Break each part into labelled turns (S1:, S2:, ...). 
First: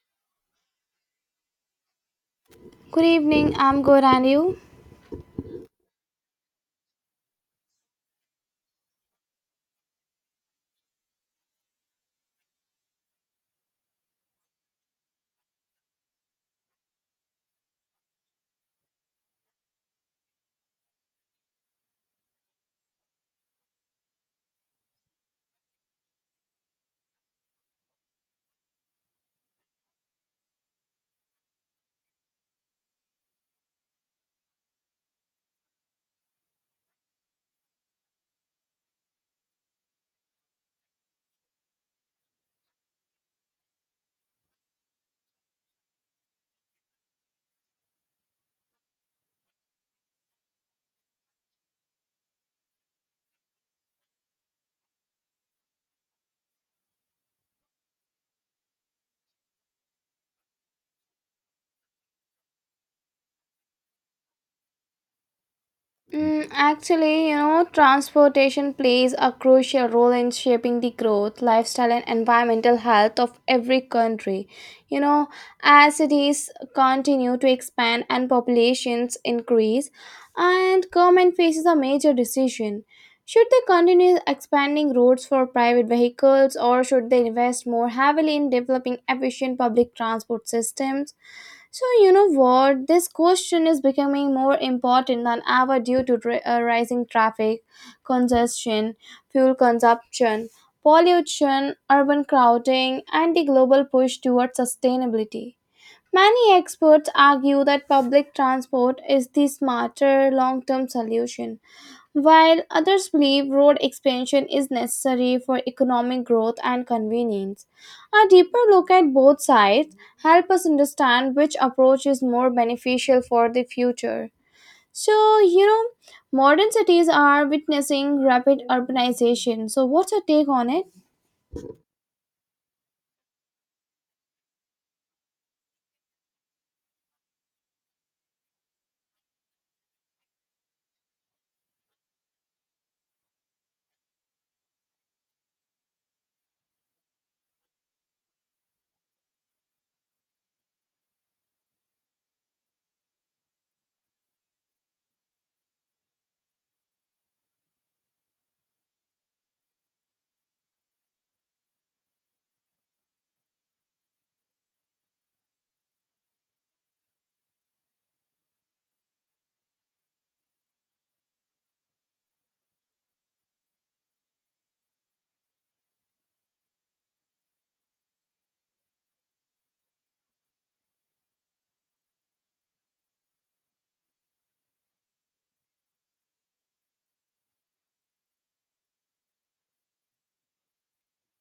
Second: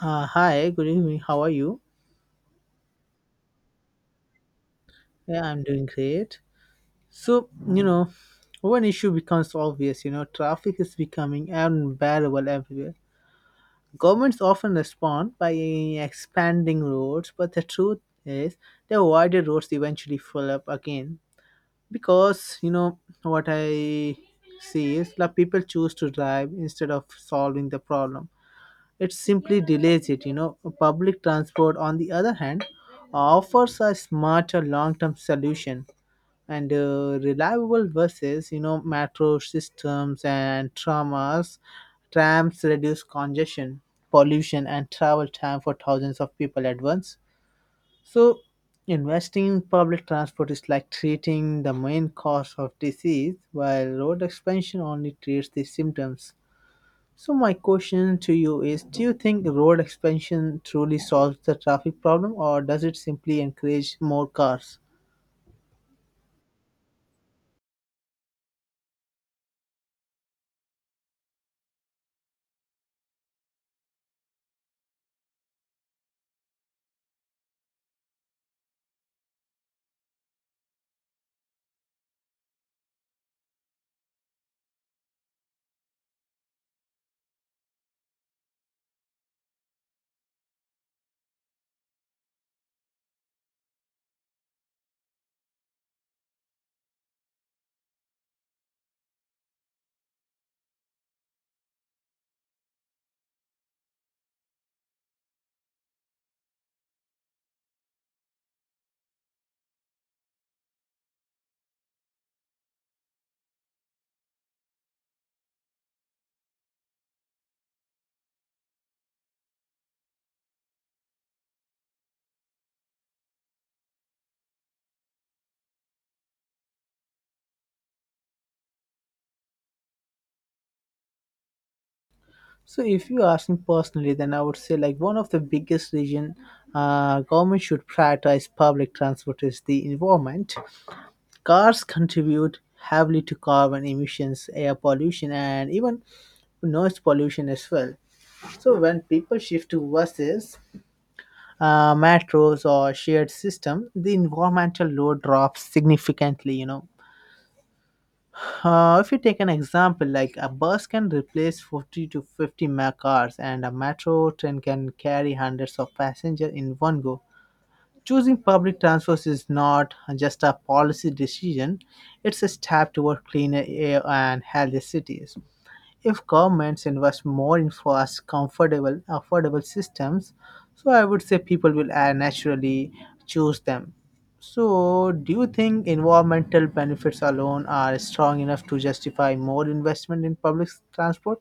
S1: Hi, good evening. How are you?
S2: Good evening, I'm good, and you?
S1: Yeah, I'm doing great. So, one issue becomes obvious, traffic is becoming unbearable everywhere. Governments often respond by expanding roads, but the truth is the wider roads eventually fill up again because, what I see is that people choose to drive instead of solving the problem. It simply delays it. Public transport, on the other hand, offers a smarter long-term solution and reliable buses, metro systems and trams reduce congestion, pollution, and travel time for thousands of people at once. So, investing in public transport is like treating the main cause of disease, while road expansion only treats the symptoms. So my question to you is, do you think road expansion truly solves the traffic problem, or does it simply encourage more cars?
S2: Actually, you know, transportation plays a crucial role in shaping the growth, lifestyle, and environmental health of every country. You know, as cities continue to expand and populations increase, and government faces a major decision. Should they continue expanding roads for private vehicles or should they invest more heavily in developing efficient public transport systems? So, you know what? This question is becoming more important than ever due to rising traffic, congestion, fuel consumption, pollution, urban crowding, and the global push towards sustainability. Many experts argue that public transport is the smarter long term solution while others believe road expansion is necessary for economic growth and convenience, a deeper look at both sides help us understand which approach is more beneficial for the future. So, you know, modern cities are witnessing rapid urbanization. So, what's your take on it?
S1: So if you ask me personally, then I would say like one of the biggest reason government should prioritize public transport is the environment. Cars contribute heavily to carbon emissions, air pollution, and even noise pollution as well. So when people shift to buses, metros or shared system, the environmental load drops significantly. If you take an example, like a bus can replace 40 to 50 cars, and a metro train can carry hundreds of passengers in one go. Choosing public transport is not just a policy decision; it's a step toward cleaner air and healthier cities if governments invest more in fast, comfortable, affordable systems, so I would say people will naturally choose them. So, do you think environmental benefits alone are strong enough to justify more investment in public transport?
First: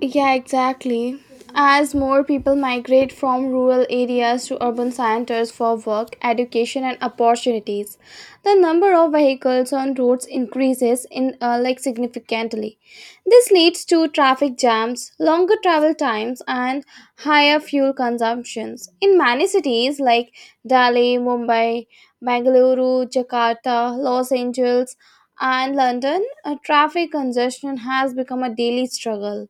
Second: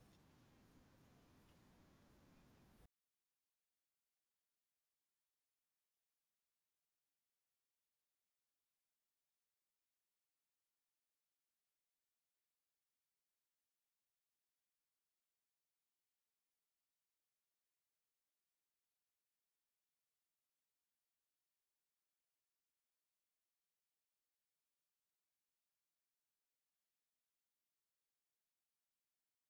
S2: Yeah, exactly. As more people migrate from rural areas to urban centers for work, education, and opportunities, the number of vehicles on roads increases in like significantly. This leads to traffic jams, longer travel times, and higher fuel consumptions. In many cities like Delhi, Mumbai, Bangalore, Jakarta, Los Angeles, and London, traffic congestion has become a daily struggle.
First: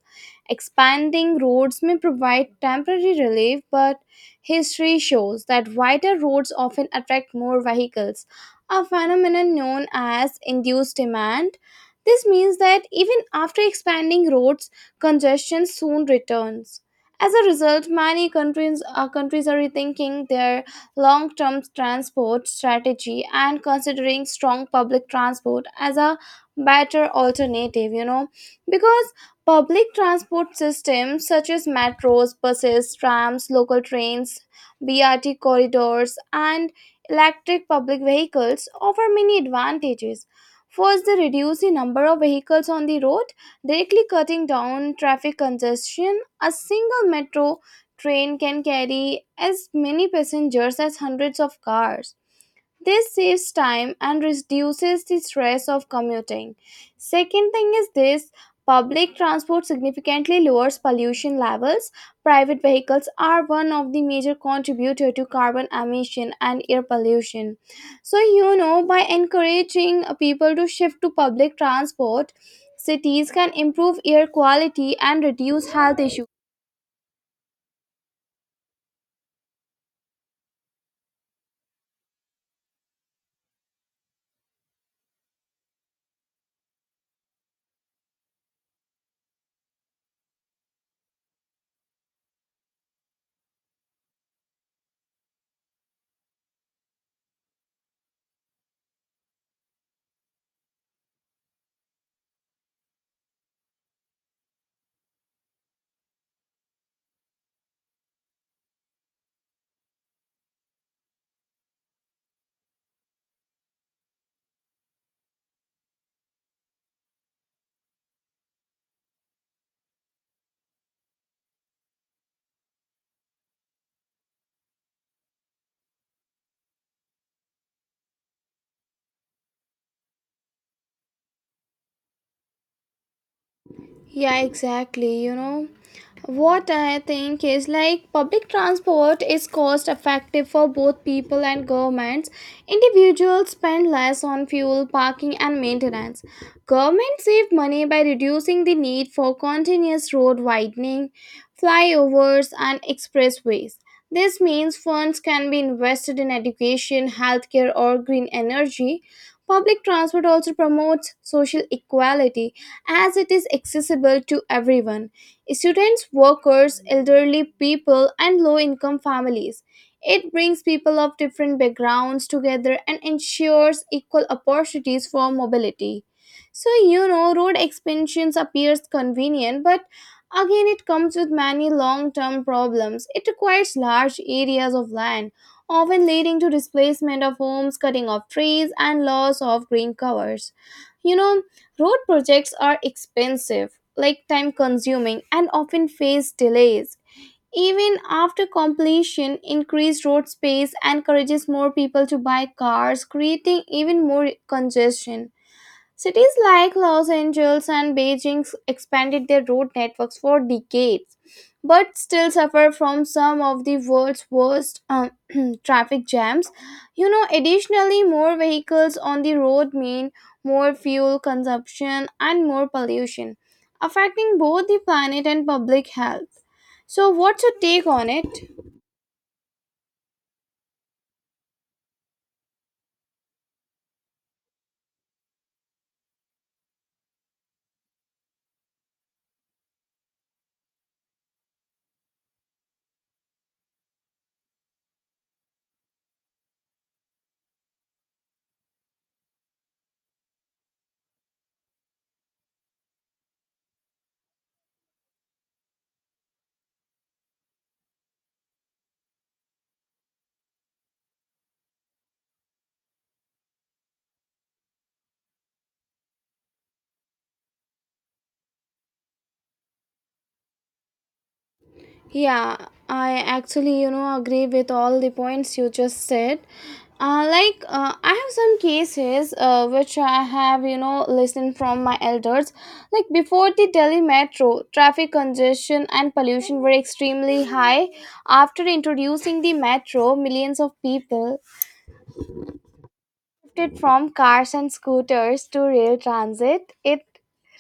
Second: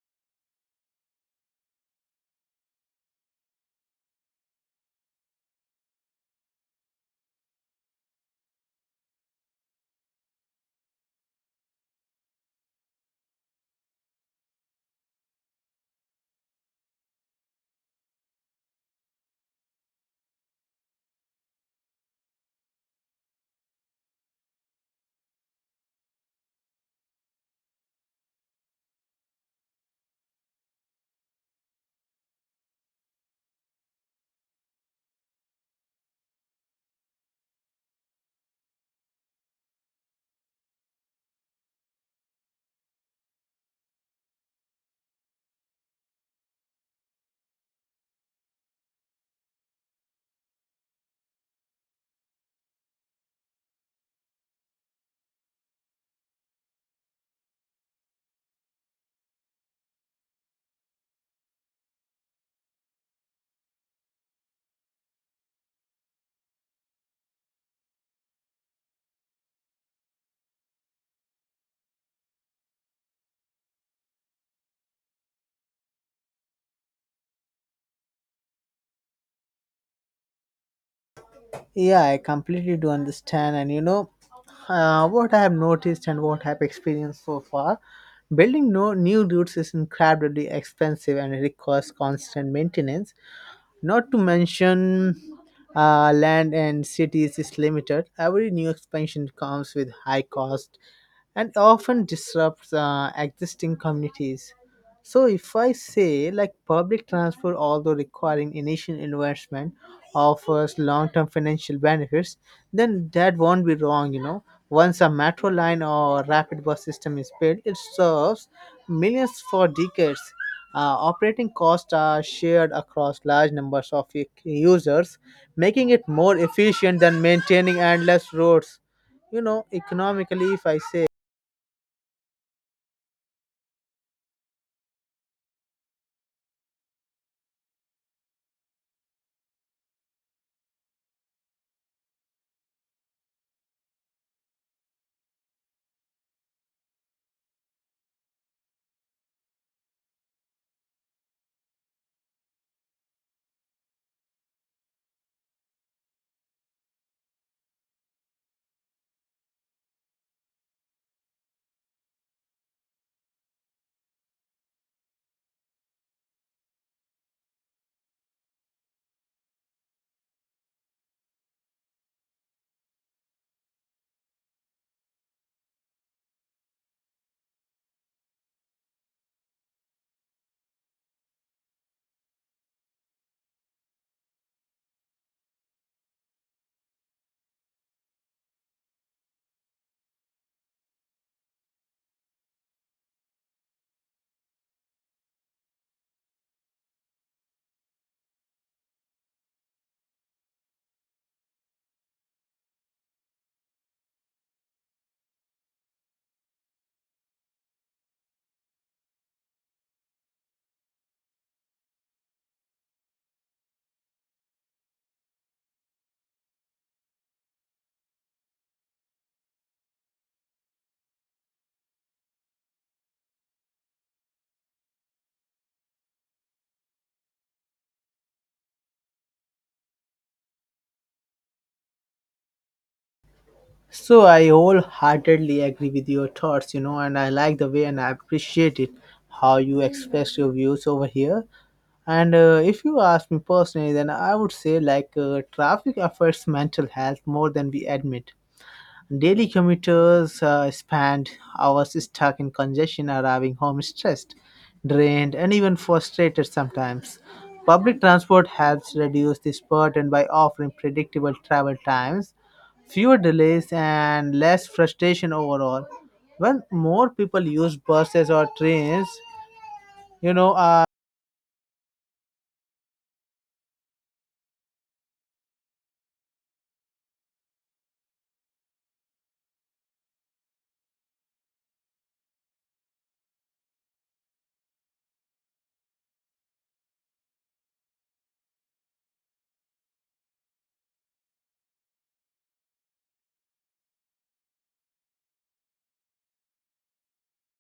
S2: Expanding roads may provide temporary relief, but history shows that wider roads often attract more vehicles, a phenomenon known as induced demand. This means that even after expanding roads, congestion soon returns. As a result, countries are rethinking their long term transport strategy and considering strong public transport as a better alternative, you know, because public transport systems such as metros, buses, trams, local trains, BRT corridors, and electric public vehicles offer many advantages. First, they reduce the number of vehicles on the road, directly cutting down traffic congestion. A single metro train can carry as many passengers as hundreds of cars. This saves time and reduces the stress of commuting. Second thing is this, public transport significantly lowers pollution levels. Private vehicles are one of the major contributor to carbon emission and air pollution. So you know, by encouraging people to shift to public transport, cities can improve air quality and reduce health issues.
S1: Yeah, I completely do understand. And what I have noticed and what I have experienced so far, building no new routes is incredibly expensive, and it requires constant maintenance. Not to mention, land and cities is limited. Every new expansion comes with high cost and often disrupts existing communities. So, if I say like public transport, although requiring initial investment, offers long term financial benefits, then that won't be wrong. Once a metro line or rapid bus system is built, it serves millions for decades. Operating costs are shared across large numbers of users, making it more efficient than maintaining endless roads. Economically, if I say
S2: Yeah, exactly, you know. What I think is like public transport is cost effective for both people and governments. Individuals spend less on fuel, parking, and maintenance. Governments save money by reducing the need for continuous road widening, flyovers, and expressways. This means funds can be invested in education, healthcare, or green energy. Public transport also promotes social equality as it is accessible to everyone: students, workers, elderly people, and low income families. It brings people of different backgrounds together and ensures equal opportunities for mobility. So, you know, road expansions appears convenient, but again, it comes with many long term problems. It requires large areas of land, often leading to displacement of homes, cutting off trees, and loss of green covers. You know, road projects are expensive, like time consuming, and often face delays. Even after completion, increased road space encourages more people to buy cars, creating even more congestion. Cities like Los Angeles and Beijing expanded their road networks for decades, but still suffer from some of the world's worst traffic jams. You know, additionally, more vehicles on the road mean more fuel consumption and more pollution, affecting both the planet and public health. So, what's your take on it?
S1: so I wholeheartedly agree with your thoughts, and I like the way, and I appreciate it how you express your views over here. And if you ask me personally, then I would say like traffic affects mental health more than we admit. Daily commuters spend hours stuck in congestion, arriving home stressed, drained, and even frustrated sometimes. Public transport helps reduce this burden by offering predictable travel times, fewer delays, and less frustration overall. When more people use buses or trains, you know, uh,
S2: Yeah, I actually, you know, agree with all the points you just said. I have some cases which I have, you know, listened from my elders. Like, before the Delhi metro, traffic congestion and pollution were extremely high. After introducing the metro, millions of people shifted from cars and scooters to rail transit. It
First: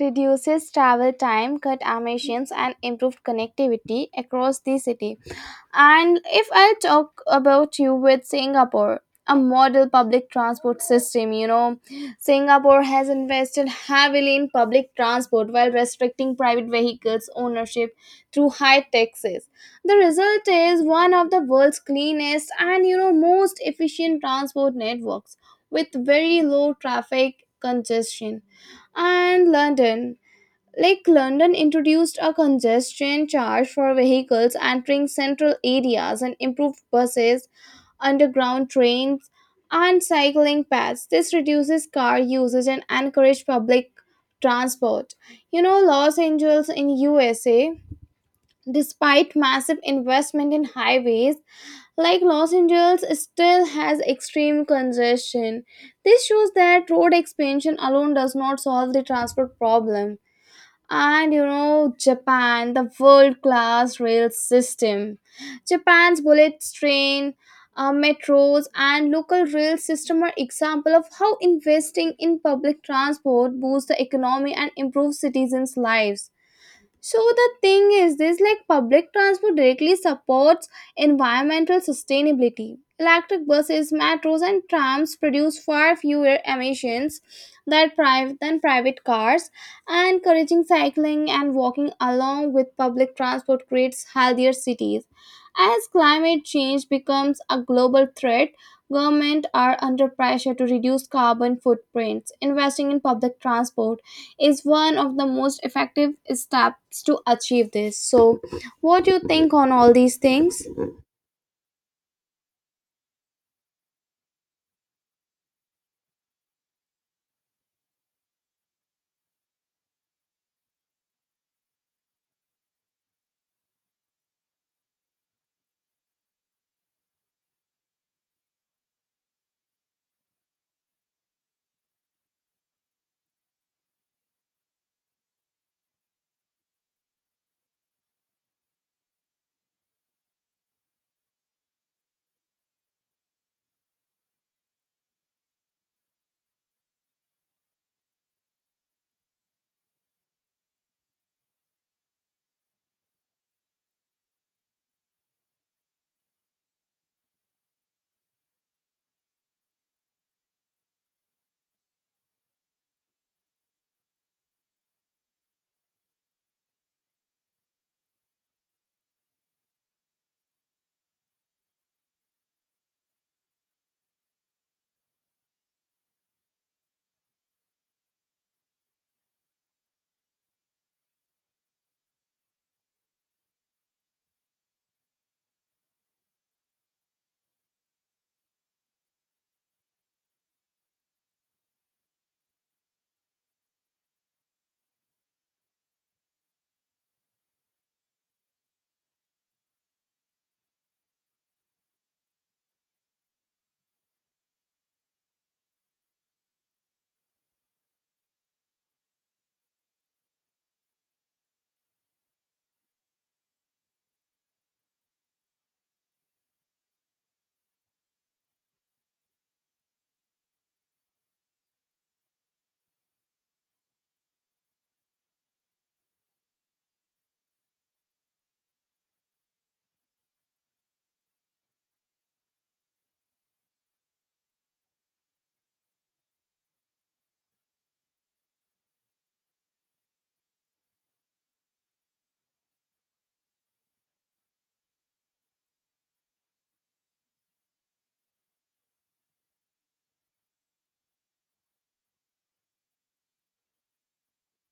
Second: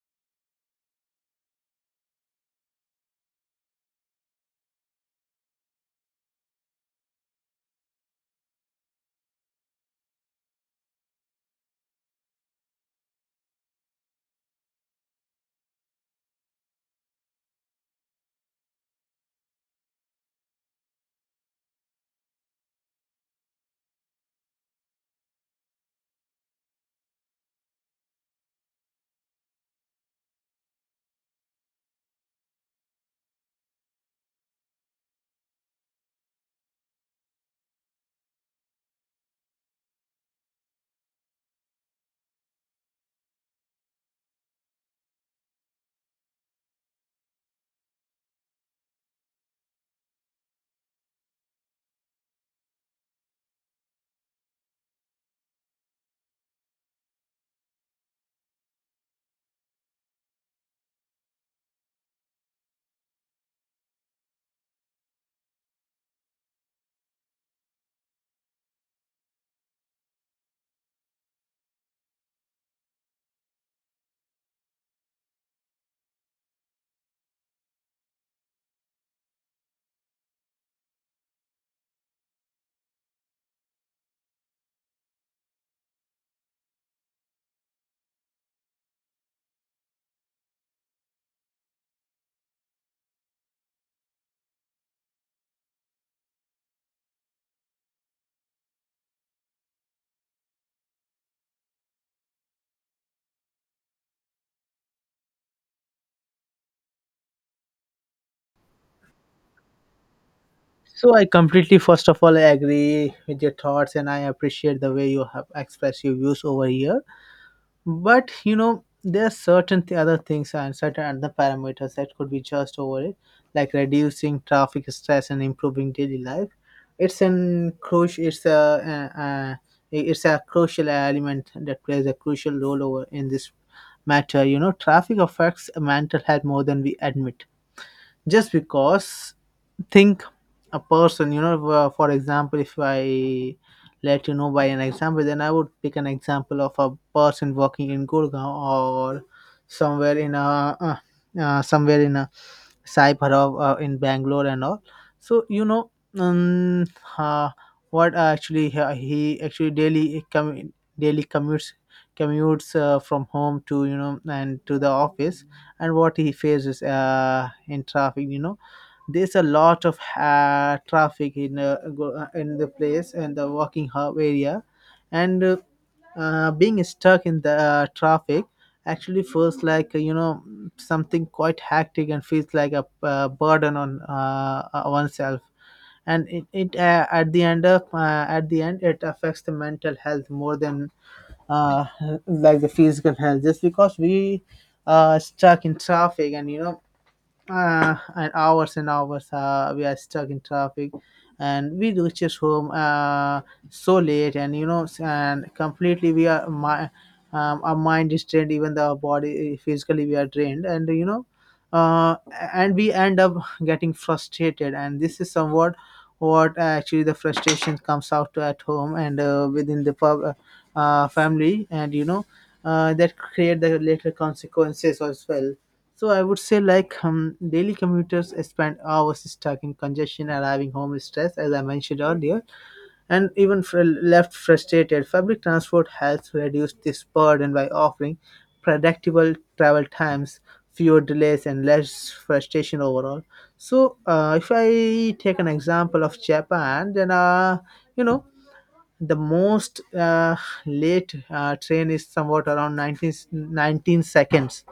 S2: reduces travel time, cut emissions, and improved connectivity across the city. And if I talk about you with Singapore, a model public transport system, you know, Singapore has invested heavily in public transport while restricting private vehicles' ownership through high taxes. The result is one of the world's cleanest and, you know, most efficient transport networks with very low traffic congestion. And London, like London introduced a congestion charge for vehicles entering central areas and improved buses, underground trains, and cycling paths. This reduces car usage and encourages public transport. You know, Los Angeles in USA, despite massive investment in highways, like Los Angeles still has extreme congestion. This shows that road expansion alone does not solve the transport problem. And you know, Japan, the world class rail system, Japan's bullet train, metros and local rail system are example of how investing in public transport boosts the economy and improves citizens lives. So the thing is this, like public transport directly supports environmental sustainability. Electric buses, metros and trams produce far fewer emissions than private cars, and encouraging cycling and walking along with public transport creates healthier cities. As climate change becomes a global threat, governments are under pressure to reduce carbon footprints, investing in public transport is one of the most effective steps to achieve this. So what do you think on all these things?
S1: so I completely, first of all, I agree with your thoughts, and I appreciate the way you have expressed your views over here. But there are certain other things and certain other parameters that could be just over it, like reducing traffic stress and improving daily life. it's an crucial it's a, uh uh it's a crucial element that plays a crucial role over in this matter. Traffic affects mental health more than we admit, just because, think, a person, for example, if I let you know by an example, then I would pick an example of a person working in Gurgaon, or somewhere in a somewhere in a cyber, or in Bangalore and all. So um, uh, what actually, he actually daily commutes from home to and to the office. And what he faces in traffic. There's a lot of traffic in in the place and the walking hub area. And being stuck in the traffic actually feels like something quite hectic, and feels like a burden on oneself. And it at the end it affects the mental health more than uh, like the physical health, just because we are stuck in traffic, and and hours we are stuck in traffic, and we reaches home so late, and and completely we are my our mind is drained, even the body physically we are drained, and uh, and we end up getting frustrated, and this is somewhat what actually the frustration comes out at home and within the family, and that create the later consequences as well. So I would say like daily commuters spend hours stuck in congestion, arriving home stressed, as I mentioned earlier, and even left frustrated. Public transport helps reduce this burden by offering predictable travel times, fewer delays, and less frustration overall. So if I take an example of Japan, then you know the most late train is somewhat around nineteen seconds,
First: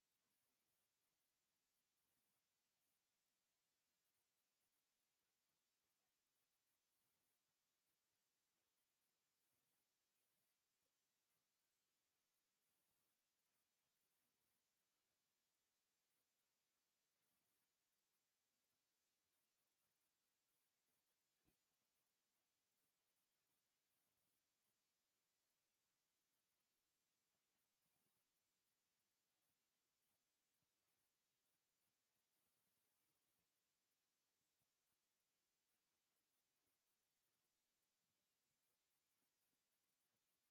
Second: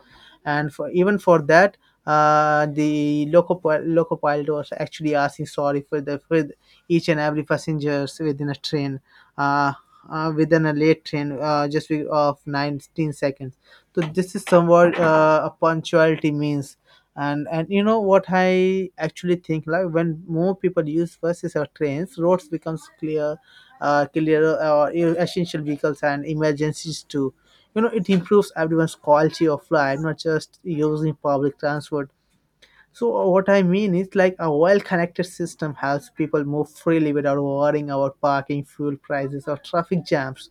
S1: and for even for that the loco pilot was actually asking sorry for the for each and every passengers within a train, uh, within a late train just of 19 seconds. So this is somewhat a punctuality means. And you know what, I actually think like when more people use buses or trains, roads becomes clear essential vehicles and emergencies too. It improves everyone's quality of life, not just using public transport. So what I mean is like a well-connected system helps people move freely without worrying about parking, fuel prices, or traffic jams.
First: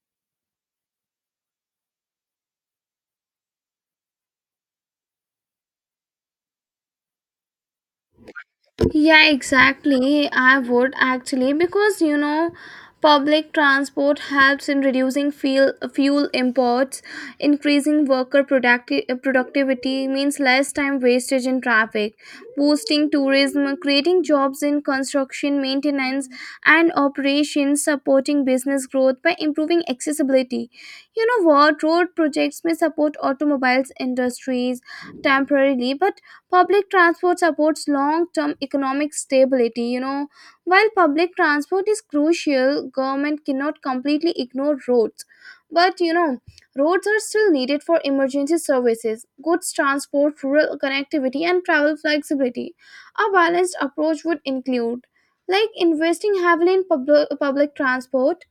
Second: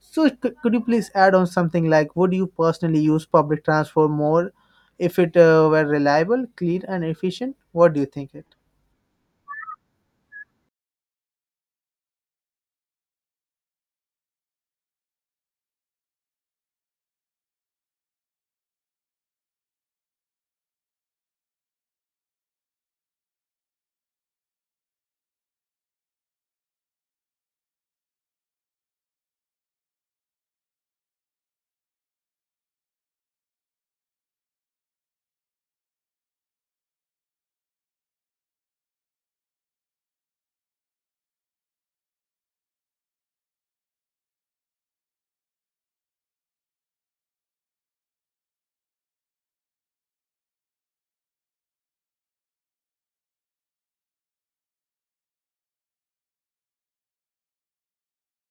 S1: So, could you please add on something like, would you personally use public transport more if it were reliable, clean, and efficient? What do you think?
S2: Yeah, exactly. I would actually, because you know public transport helps in reducing fuel imports, increasing worker productivity, means less time wastage in traffic, boosting tourism, creating jobs in construction, maintenance and operations, supporting business growth by improving accessibility. You know what, road projects may support automobiles industries temporarily, but public transport supports long term economic stability, you know. While public transport is crucial, government cannot completely ignore roads. But you know, roads are still needed for emergency services, goods transport, rural connectivity, and travel flexibility. A balanced approach would include like investing heavily in public transport,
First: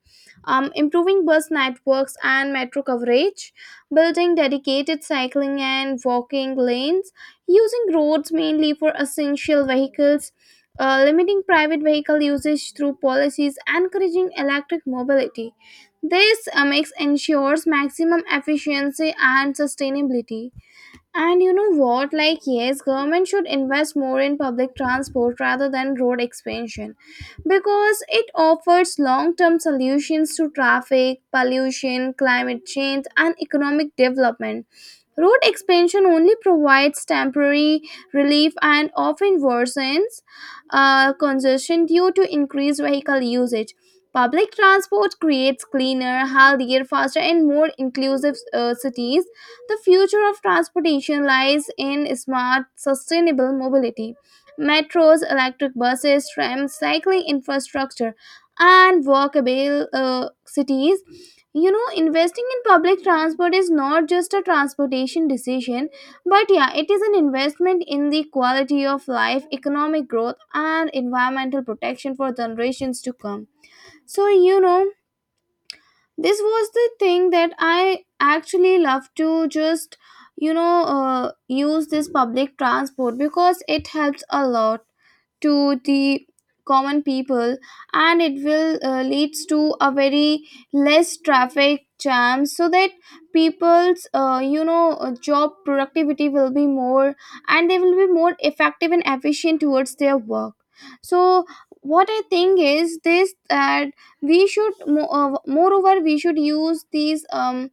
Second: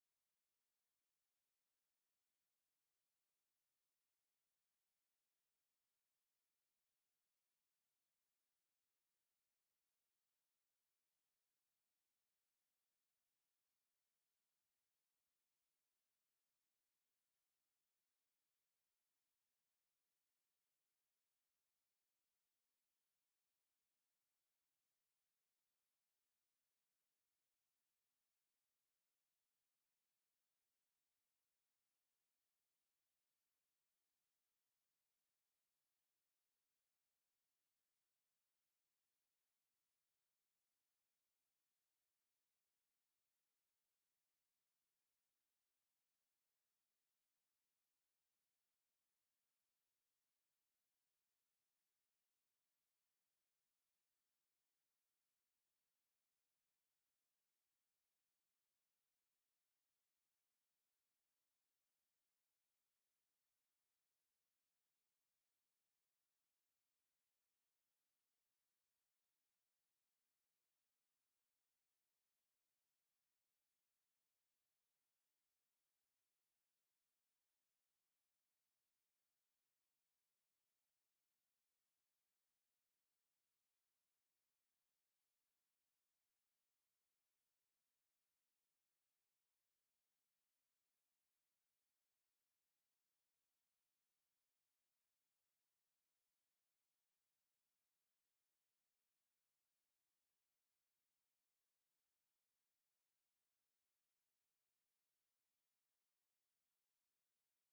S2: improving bus networks and metro coverage, building dedicated cycling and walking lanes, using roads mainly for essential vehicles, limiting private vehicle usage through policies encouraging electric mobility. This makes ensures maximum efficiency and sustainability. And you know what? Like, yes, government should invest more in public transport rather than road expansion because it offers long term solutions to traffic, pollution, climate change, and economic development. Road expansion only provides temporary relief and often worsens congestion due to increased vehicle usage. Public transport creates cleaner, healthier, faster, and more inclusive cities. The future of transportation lies in smart, sustainable mobility: metros, electric buses, trams, cycling infrastructure, and walkable cities. You know, investing in public transport is not just a transportation decision, but yeah, it is an investment in the quality of life, economic growth, and environmental protection for generations to come. So, you know, this was the thing that I actually love to just, you know, use this public transport because it helps a lot to the common people and it will leads to a very less traffic jam so that people's, you know, job productivity will be more and they will be more effective and efficient towards their work. So what I think is this, that we should moreover we should use these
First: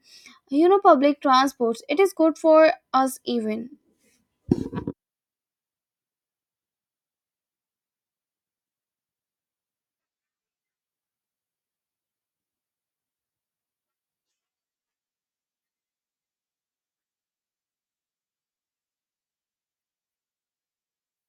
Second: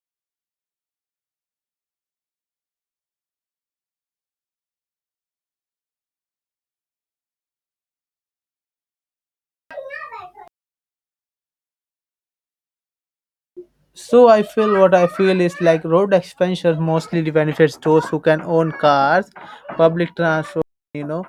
S2: you know public transports. It is good for us even.
S1: So I feel, what I feel is like road expansion mostly benefits those who can own cars, public transport. You know.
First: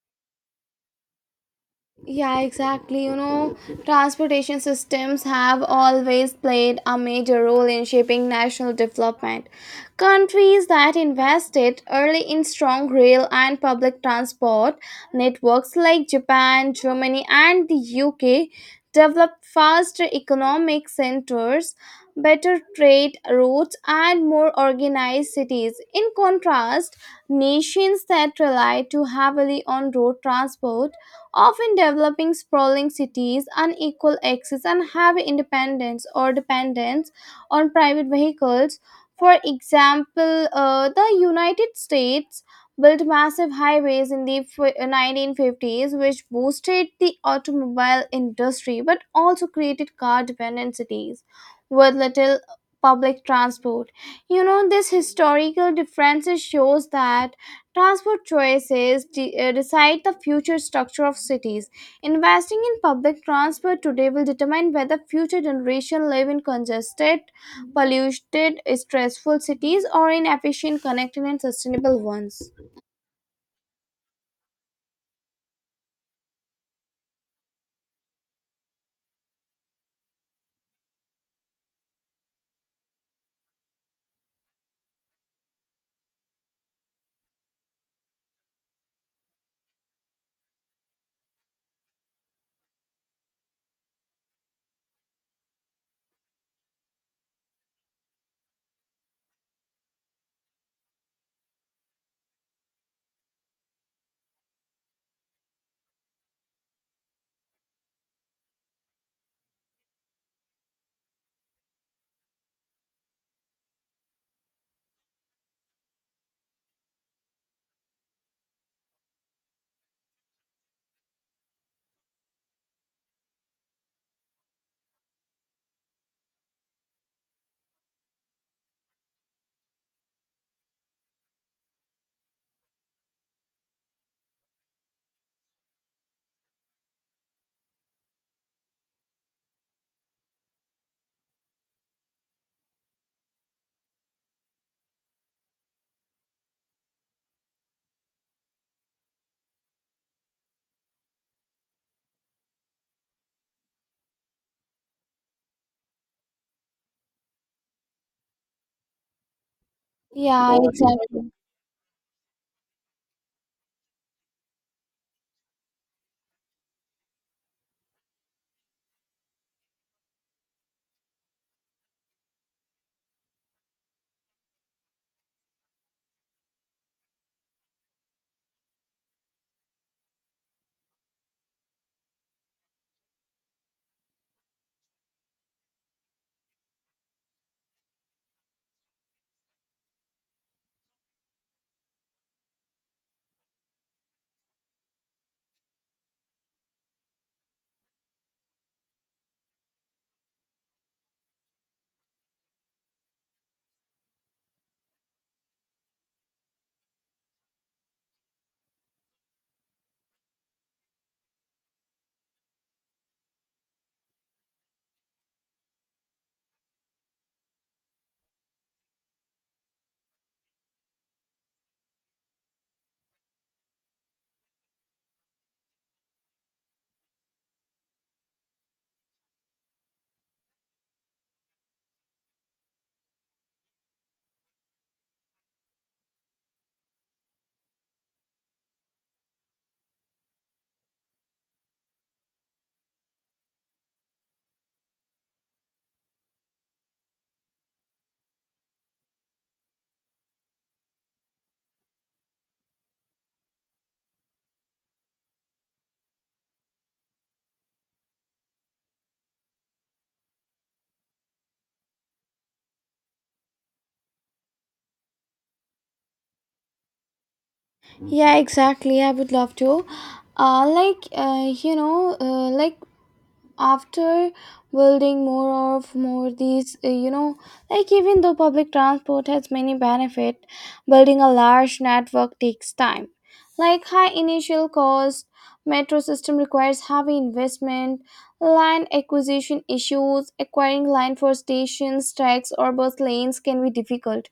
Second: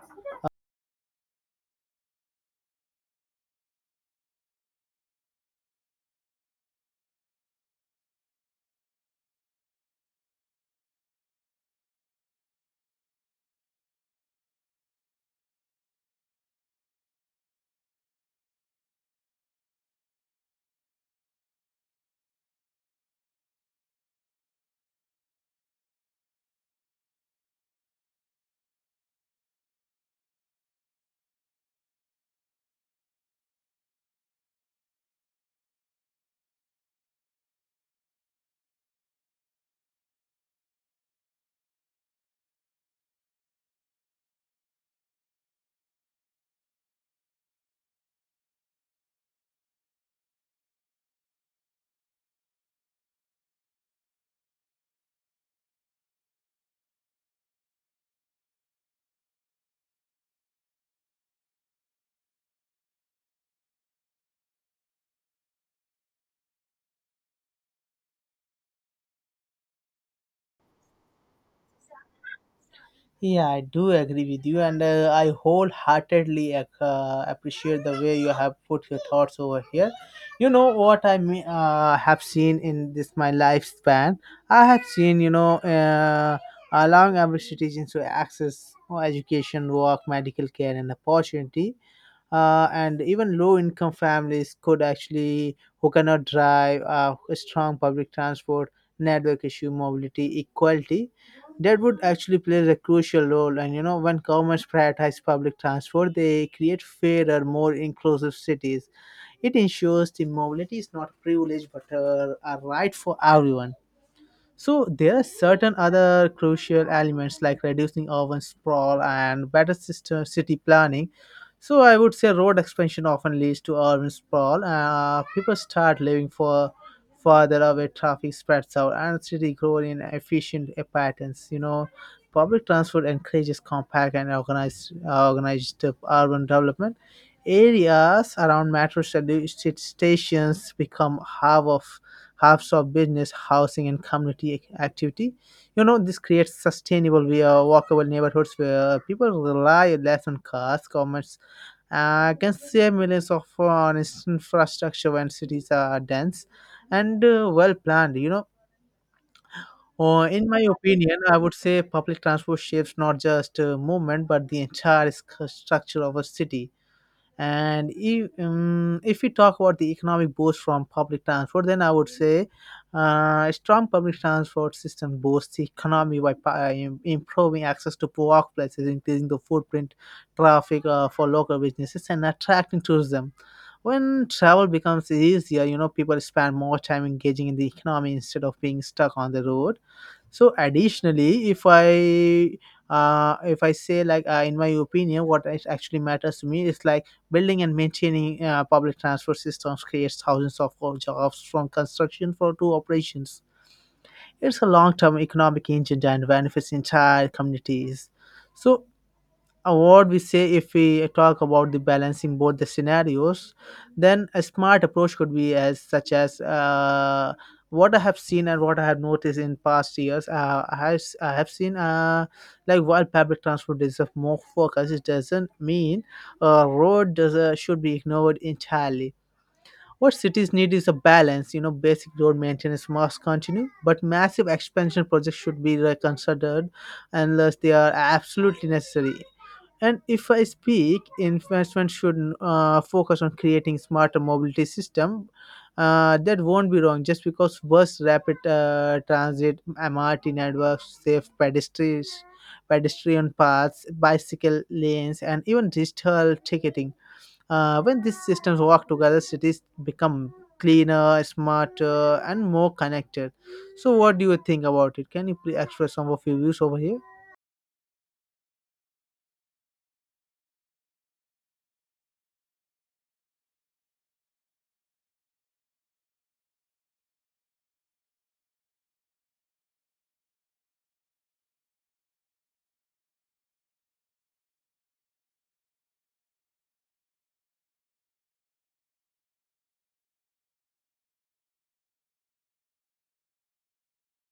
S2: Yeah, exactly. You know, transportation systems have always played a major role in shaping national development. Countries that invested early in strong rail and public transport networks like Japan, Germany, and the UK developed faster economic centers, better trade routes, and more organized cities. In contrast, nations that rely too heavily on road transport often developing sprawling cities, unequal access, and heavy independence or dependence on private vehicles. For example, the United States built massive highways in the 1950s, which boosted the automobile industry but also created car dependent cities with little public transport. You know, this historical differences shows that transport choices decide the future structure of cities. Investing in public transport today will determine whether future generations live in congested, polluted, stressful cities or in efficient, connected, and sustainable ones.
S1: Yeah, I do agree with you, and I wholeheartedly appreciate the way you have put your thoughts over here. You know what I mean, have seen in this my lifespan. I have seen, allowing average citizens to access education, work, medical care, and opportunity, and even low income families could actually who cannot drive a strong public transport network issue mobility equality, that would actually play a crucial role. And when governments prioritize public transport, they create fairer, more inclusive cities. It ensures the mobility is not privilege, but a right for everyone. So there are certain other crucial elements, like reducing urban sprawl and better system city planning. So I would say road expansion often leads to urban sprawl. People start living for farther away, traffic spreads out, and city grow in efficient patterns. Public transport encourages compact and organized urban development. Areas around metro stations become hub of halves of business, housing, and community activity. This creates sustainable, we walkable neighborhoods where people rely less on cars. Commerce can save millions of on its infrastructure when cities are dense and well planned. In
S2: Yeah,
S1: my opinion,
S2: exactly.
S1: I would say public transport shapes not just movement, but the entire structure of a city. And if we talk about the economic boost from public transport, then I would say a strong public transport system boosts the economy by improving access to workplaces, increasing the footprint traffic for local businesses, and attracting tourism. When travel becomes easier, people spend more time engaging in the economy instead of being stuck on the road. So additionally, if I say like in my opinion, what is actually matters to me is like building and maintaining public transport systems creates thousands of jobs, from construction for to operations. It's a long-term economic engine and benefits entire communities. So what we say, if we talk about the balancing both the scenarios, then a smart approach could be as such as what I have seen and what I have noticed in past years, I have seen like while public transport deserves more focus, it doesn't mean road should be ignored entirely. What cities need is a balance. Basic road maintenance must continue, but massive expansion projects should be reconsidered unless they are absolutely necessary. And if I speak, investment should focus on creating smarter mobility system. That won't be wrong, just because bus, rapid transit, MRT networks, safe pedestrian paths, bicycle lanes, and even digital ticketing. When these systems work together, cities become cleaner, smarter, and more connected. So, what do you think about it? Can you please express some of your views over here?
S2: Yeah, exactly. I would love to. You know, after building more these, you know, like even though public transport has many benefit, building a large network takes time, like high initial cost, metro system requires heavy investment, land acquisition issues, acquiring land for stations, tracks or bus lanes can be difficult.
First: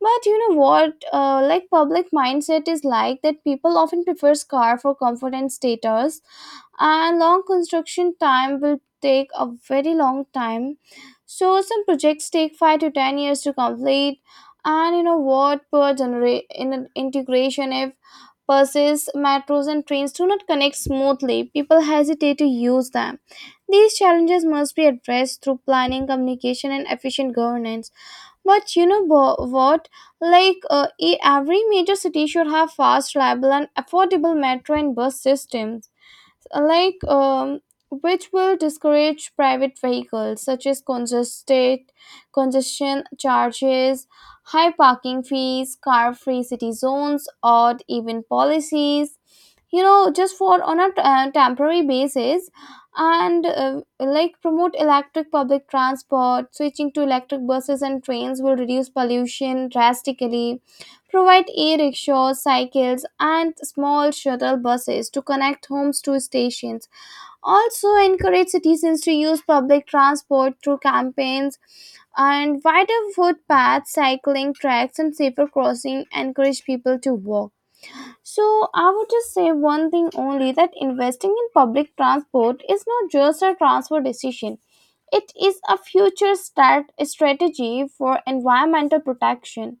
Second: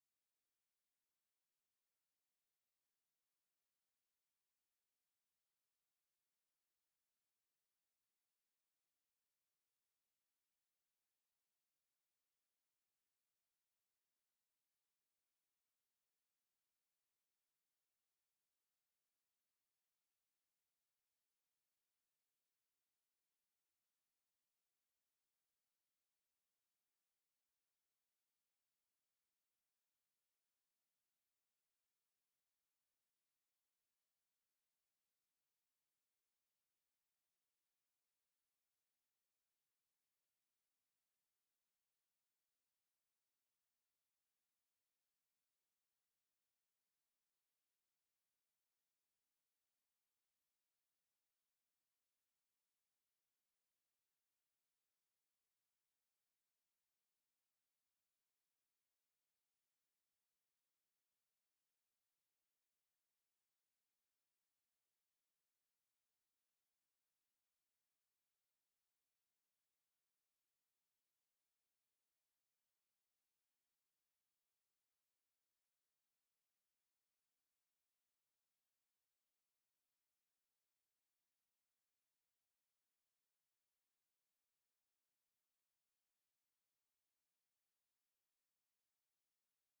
S2: But you know what, like public mindset is like that people often prefers car for comfort and status, and long construction time will take a very long time, so some projects take 5 to 10 years to complete. And you know what, per in integration, if buses, metros and trains do not connect smoothly, people hesitate to use them. These challenges must be addressed through planning, communication and efficient governance. But you know what, like every major city should have fast reliable and affordable metro and bus systems, like which will discourage private vehicles, such as congested congestion charges, high parking fees, car free city zones, odd even policies, you know, just for on a temporary basis. And like promote electric public transport. Switching to electric buses and trains will reduce pollution drastically. Provide e-rickshaws, cycles, and small shuttle buses to connect homes to stations. Also, encourage citizens to use public transport through campaigns, and wider footpaths, cycling tracks, and safer crossing. Encourage people to walk. So, I would just say one thing only: that investing in public transport is not just a transfer decision. It is a future start strategy for environmental protection,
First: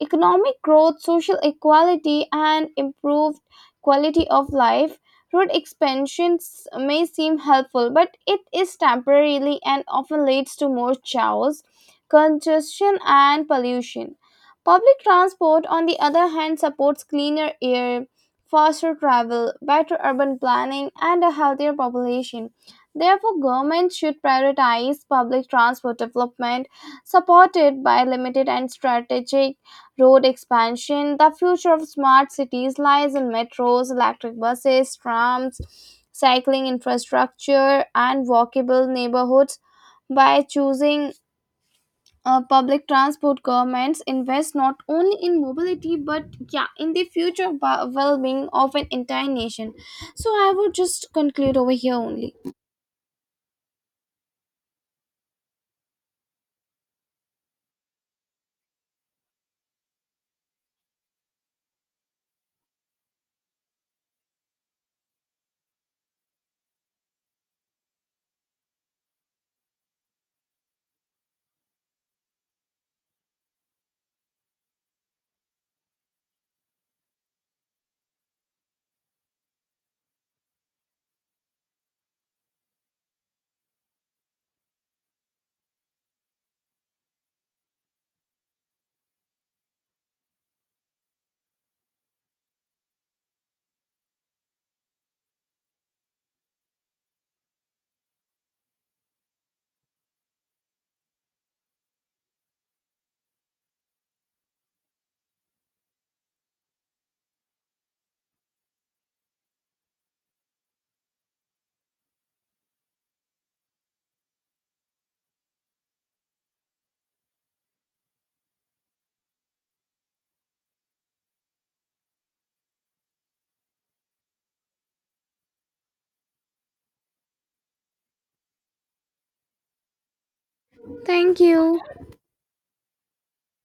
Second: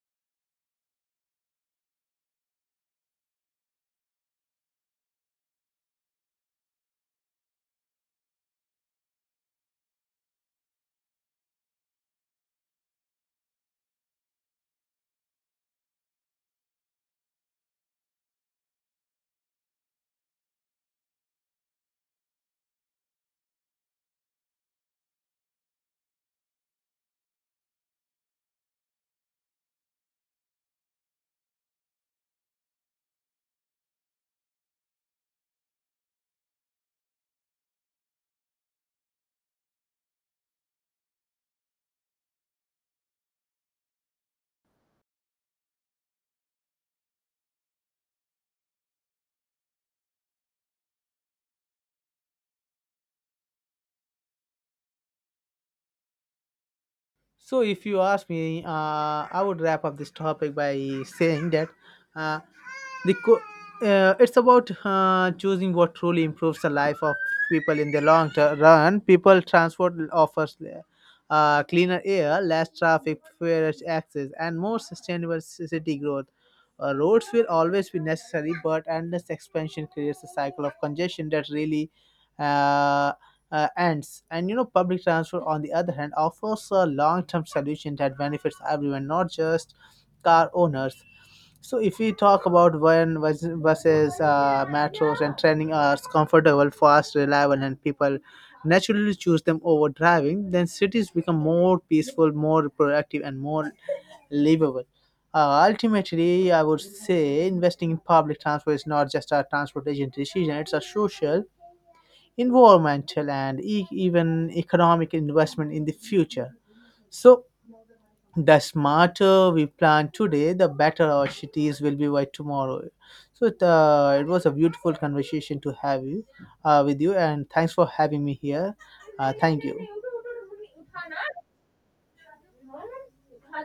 S2: economic growth, social equality, and improved quality of life. Road expansions may seem helpful, but it is temporarily and often leads to more chaos, congestion, and pollution. Public transport, on the other hand, supports cleaner air, faster travel, better urban planning, and a healthier population. Therefore, governments should prioritize public transport development supported by limited and strategic road expansion. The future of smart cities lies in metros, electric buses, trams, cycling infrastructure, and walkable neighborhoods. By choosing public transport, governments invest not only in mobility but yeah, in the future well-being of an entire nation. So I would just conclude over here only.
S1: So, if you ask me, I would wrap up this topic by saying that uh, the co- it's about choosing what truly improves the life of people in the long run. People transport offers cleaner air, less traffic, fairer access, and more sustainable city growth. Roads will always be necessary, but endless expansion creates a cycle of congestion that really uh, ends. And public transport, on the other hand, offers a long-term solution that benefits everyone, not just car owners. So if we talk about, when buses, metros, and training are comfortable, fast, reliable, and people naturally choose them over driving, then cities become more peaceful, more productive, and more livable. Ultimately, I would say investing in public transport is not just a transportation decision; it's a social, environmental, and even economic investment in the future. So, the smarter we plan today, the better our cities will be by tomorrow. So, it was a beautiful conversation to have you with you, and thanks for having me here. Thank you.
S2: Thank you.